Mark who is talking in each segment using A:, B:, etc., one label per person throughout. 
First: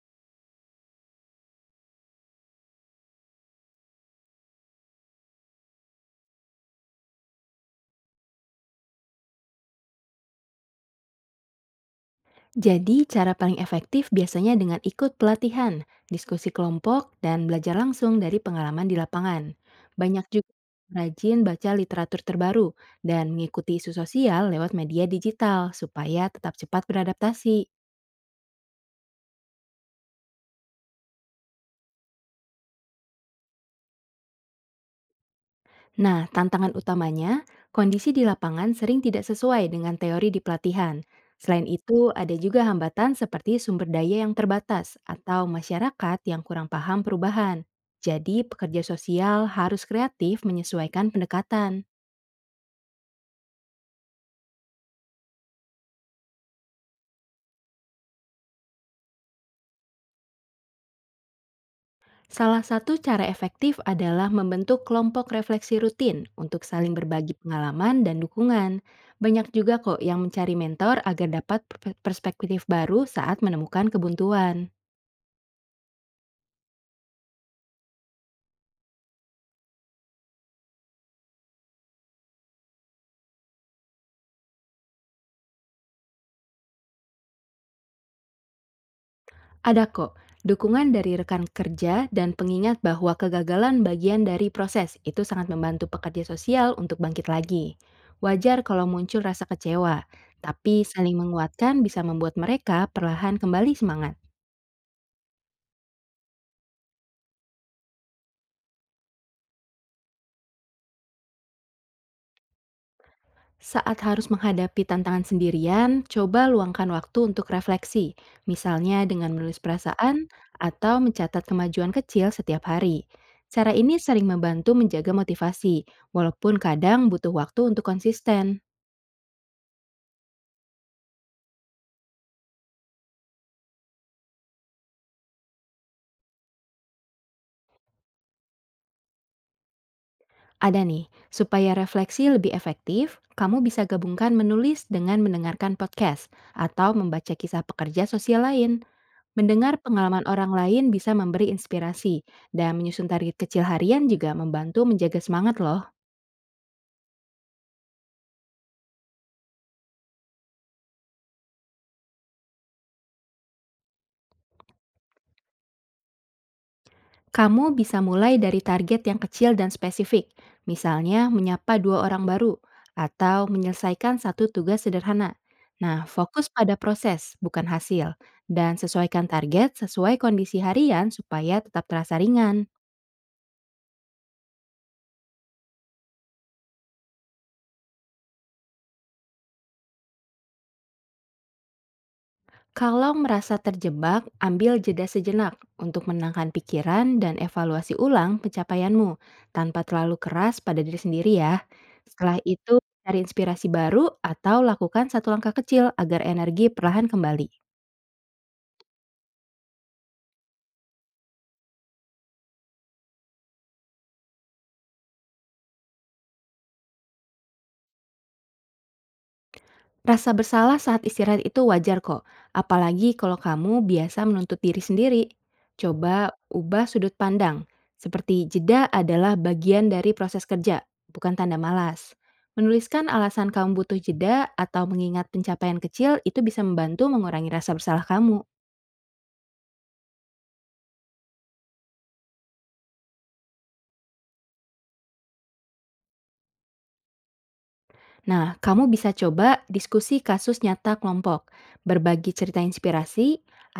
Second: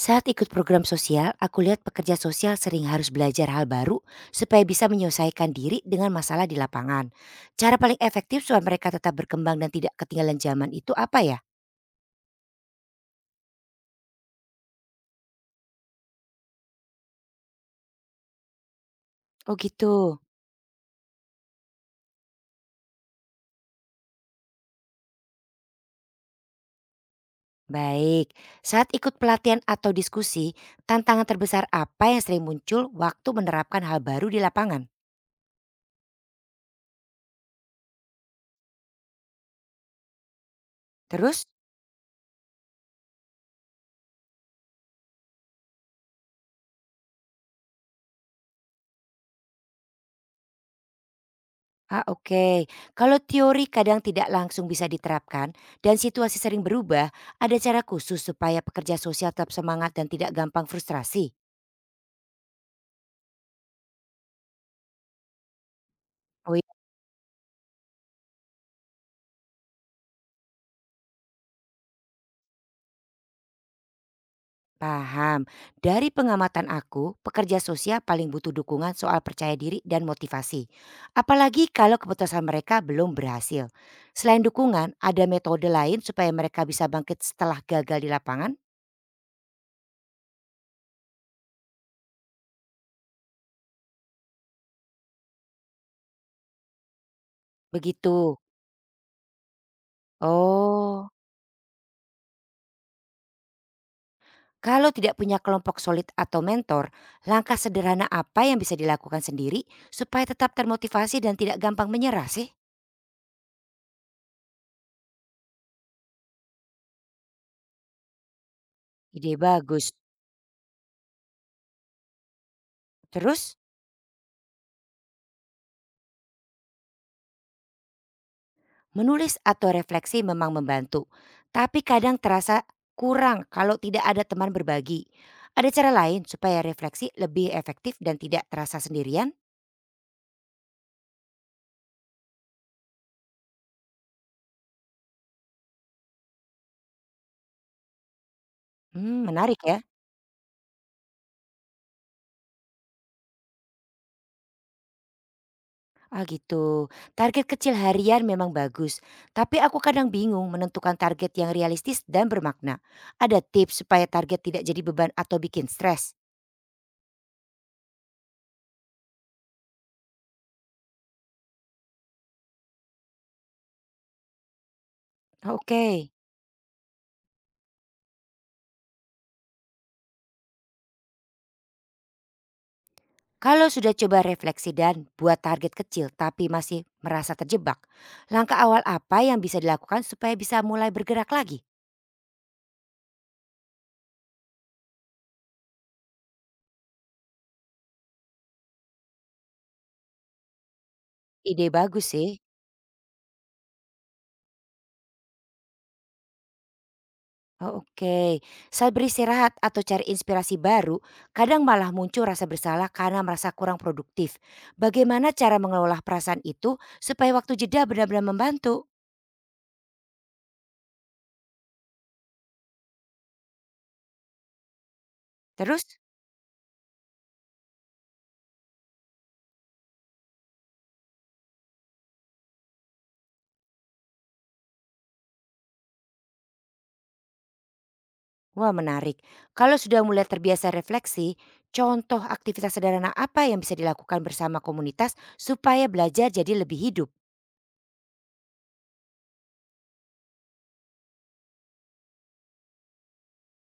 A: Saat ikut program sosial, aku lihat pekerja sosial sering harus belajar hal baru supaya bisa menyelesaikan diri dengan masalah di lapangan. Cara paling efektif supaya mereka tetap berkembang dan tidak ketinggalan zaman itu apa ya?
B: Jadi, cara paling efektif biasanya dengan ikut pelatihan, diskusi kelompok, dan belajar langsung dari pengalaman di lapangan.
A: Oh gitu.
B: Banyak juga yang rajin baca literatur terbaru dan mengikuti isu sosial lewat media digital supaya tetap cepat beradaptasi.
A: Baik, saat ikut pelatihan atau diskusi, tantangan terbesar apa yang sering muncul waktu menerapkan hal baru di lapangan?
B: Nah, tantangan utamanya, kondisi di lapangan sering tidak sesuai dengan teori di pelatihan.
A: Terus?
B: Selain itu, ada juga hambatan seperti sumber daya yang terbatas atau masyarakat yang kurang paham perubahan. Jadi, pekerja sosial harus kreatif menyesuaikan pendekatan.
A: Ah, oke. Kalau teori kadang tidak langsung bisa diterapkan dan situasi sering berubah, ada cara khusus supaya pekerja sosial tetap semangat dan tidak gampang frustrasi?
B: Salah satu cara efektif adalah membentuk kelompok refleksi rutin
A: Oh iya,
B: untuk saling berbagi pengalaman dan dukungan. Banyak juga kok yang mencari mentor agar dapat perspektif baru saat menemukan kebuntuan.
A: paham. Dari pengamatan aku, pekerja sosial paling butuh dukungan soal percaya diri dan motivasi. Apalagi kalau keputusan mereka belum berhasil. Selain dukungan, ada metode lain supaya mereka bisa bangkit setelah gagal di lapangan?
B: Ada kok, dukungan dari rekan kerja dan pengingat bahwa kegagalan bagian dari proses itu sangat membantu pekerja sosial untuk bangkit lagi.
A: Begitu.
B: Wajar kalau muncul rasa kecewa, tapi
A: Oh.
B: saling menguatkan bisa membuat mereka perlahan kembali semangat.
A: Kalau tidak punya kelompok solid atau mentor, langkah sederhana apa yang bisa dilakukan sendiri supaya tetap termotivasi dan tidak gampang menyerah sih?
B: Saat harus menghadapi tantangan sendirian, coba luangkan waktu untuk refleksi, misalnya dengan
A: Ide
B: menulis
A: bagus.
B: perasaan atau mencatat kemajuan kecil setiap hari.
A: Terus,
B: Cara ini sering membantu menjaga motivasi, walaupun kadang butuh waktu untuk konsisten.
A: menulis atau refleksi memang membantu, tapi kadang terasa kurang kalau tidak ada teman berbagi. Ada cara lain supaya refleksi lebih efektif dan tidak terasa sendirian?
B: Ada nih, supaya refleksi lebih efektif, kamu bisa gabungkan menulis dengan mendengarkan podcast atau membaca kisah pekerja sosial lain.
A: Menarik
B: Mendengar
A: ya.
B: pengalaman orang lain bisa memberi inspirasi, dan menyusun target kecil harian juga membantu menjaga semangat loh.
A: Ah gitu. Target kecil harian memang bagus, tapi aku kadang bingung menentukan target yang realistis dan bermakna. Ada tips supaya target tidak jadi beban atau bikin stres?
B: Kamu bisa mulai dari target yang kecil dan spesifik, misalnya menyapa dua orang baru atau menyelesaikan satu tugas sederhana. Nah,
A: Oke.
B: fokus pada proses, bukan hasil, dan sesuaikan target sesuai kondisi harian supaya tetap terasa ringan.
A: Kalau sudah coba refleksi dan buat target kecil tapi masih merasa terjebak, langkah awal apa yang bisa dilakukan supaya bisa mulai bergerak lagi?
B: Kalau merasa terjebak, ambil jeda sejenak untuk menenangkan pikiran dan evaluasi ulang pencapaianmu tanpa terlalu keras pada diri sendiri ya.
A: Ide bagus sih.
B: Setelah itu, cari inspirasi baru atau lakukan satu langkah kecil agar energi perlahan kembali.
A: Oh, oke. Saat beristirahat atau cari inspirasi baru, kadang malah muncul rasa bersalah karena merasa kurang produktif. Bagaimana cara mengelola perasaan itu supaya waktu jeda benar-benar membantu?
B: Rasa bersalah saat istirahat itu wajar kok, apalagi kalau kamu biasa menuntut diri sendiri.
A: Terus,
B: Coba ubah sudut pandang, seperti jeda adalah bagian dari proses kerja, bukan tanda malas. Menuliskan alasan kamu butuh jeda atau mengingat pencapaian kecil itu bisa membantu mengurangi rasa bersalah kamu.
A: wah menarik. Kalau sudah mulai terbiasa refleksi, contoh aktivitas sederhana apa yang bisa dilakukan bersama komunitas supaya belajar jadi lebih hidup?
B: Nah, kamu bisa coba diskusi kasus nyata kelompok, berbagi cerita inspirasi,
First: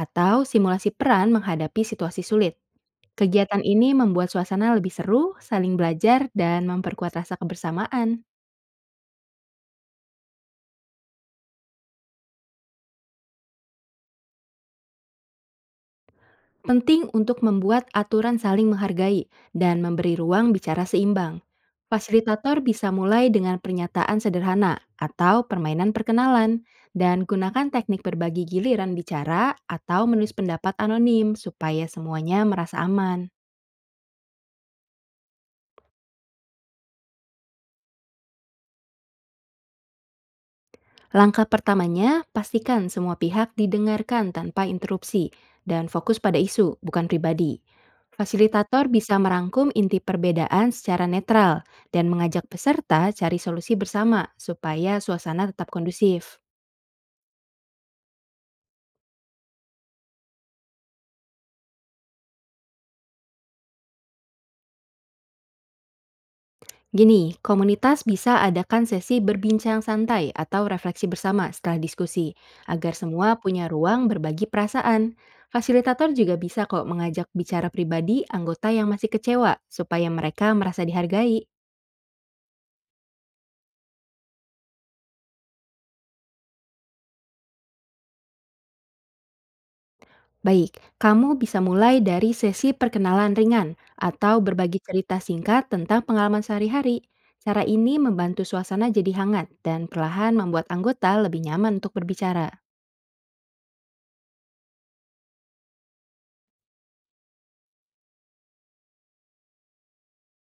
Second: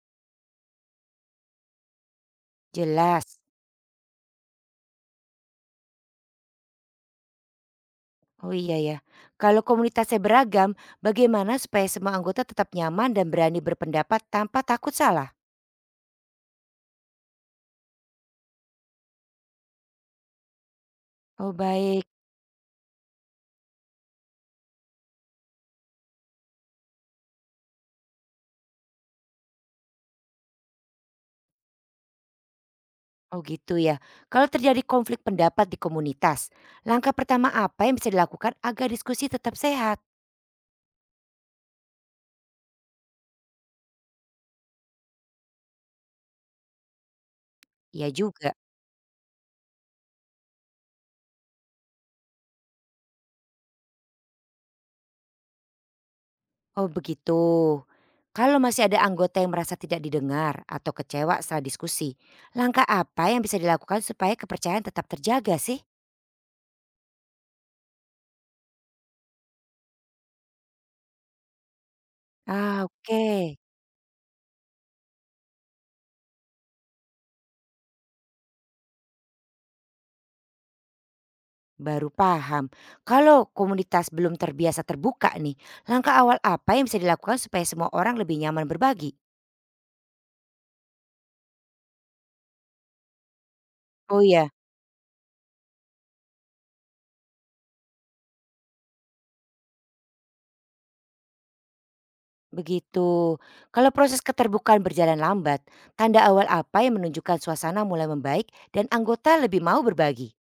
B: atau simulasi peran menghadapi situasi sulit.
A: Jelas.
B: Kegiatan ini membuat suasana lebih seru, saling belajar, dan memperkuat rasa kebersamaan.
A: Oh iya ya. Kalau komunitasnya beragam, bagaimana supaya semua anggota tetap nyaman dan berani berpendapat tanpa takut salah?
B: Penting untuk membuat aturan saling menghargai dan memberi ruang bicara seimbang.
A: Oh baik.
B: Fasilitator bisa mulai dengan pernyataan sederhana atau permainan perkenalan, dan gunakan teknik berbagi giliran bicara atau menulis pendapat anonim supaya semuanya merasa aman.
A: Oh gitu ya. Kalau terjadi konflik pendapat di komunitas, langkah pertama apa yang bisa dilakukan agar diskusi tetap sehat?
B: Langkah pertamanya, pastikan semua pihak didengarkan tanpa interupsi dan fokus pada isu, bukan pribadi.
A: Ya juga.
B: Fasilitator bisa merangkum inti perbedaan secara netral dan mengajak peserta cari solusi bersama supaya suasana tetap kondusif.
A: Oh begitu. Kalau masih ada anggota yang merasa tidak didengar atau kecewa setelah diskusi, langkah apa yang bisa dilakukan supaya kepercayaan tetap terjaga sih?
B: Gini, komunitas bisa adakan sesi berbincang santai atau refleksi bersama setelah diskusi,
A: Ah
B: agar
A: oke,
B: semua punya ruang berbagi perasaan. Fasilitator juga bisa kok mengajak bicara pribadi anggota yang masih kecewa, supaya mereka merasa dihargai.
A: baru paham. Kalau komunitas belum terbiasa terbuka nih, langkah awal apa yang bisa dilakukan supaya semua orang lebih nyaman berbagi?
B: Baik, kamu bisa mulai dari sesi perkenalan ringan
A: Oh
B: atau
A: iya.
B: berbagi cerita singkat tentang pengalaman sehari-hari. Cara ini membantu suasana jadi hangat dan perlahan membuat anggota lebih nyaman untuk berbicara.
A: Begitu. Kalau proses keterbukaan berjalan lambat, tanda awal apa yang menunjukkan suasana mulai membaik dan anggota lebih mau berbagi?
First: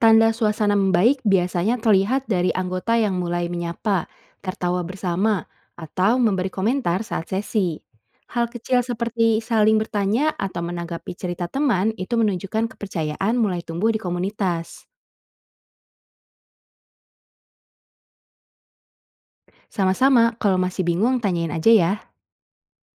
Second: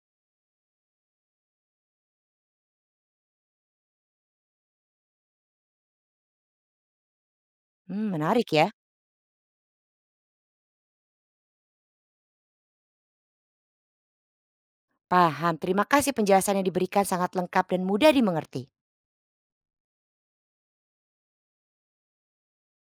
B: Tanda suasana membaik biasanya terlihat dari anggota yang mulai menyapa, tertawa bersama, atau memberi komentar saat sesi. Hal
A: Menarik ya.
B: kecil seperti saling bertanya atau menanggapi cerita teman itu menunjukkan kepercayaan mulai tumbuh di komunitas.
A: Paham. Terima kasih penjelasan yang diberikan sangat lengkap dan mudah dimengerti.
B: Sama-sama, kalau masih bingung tanyain aja ya.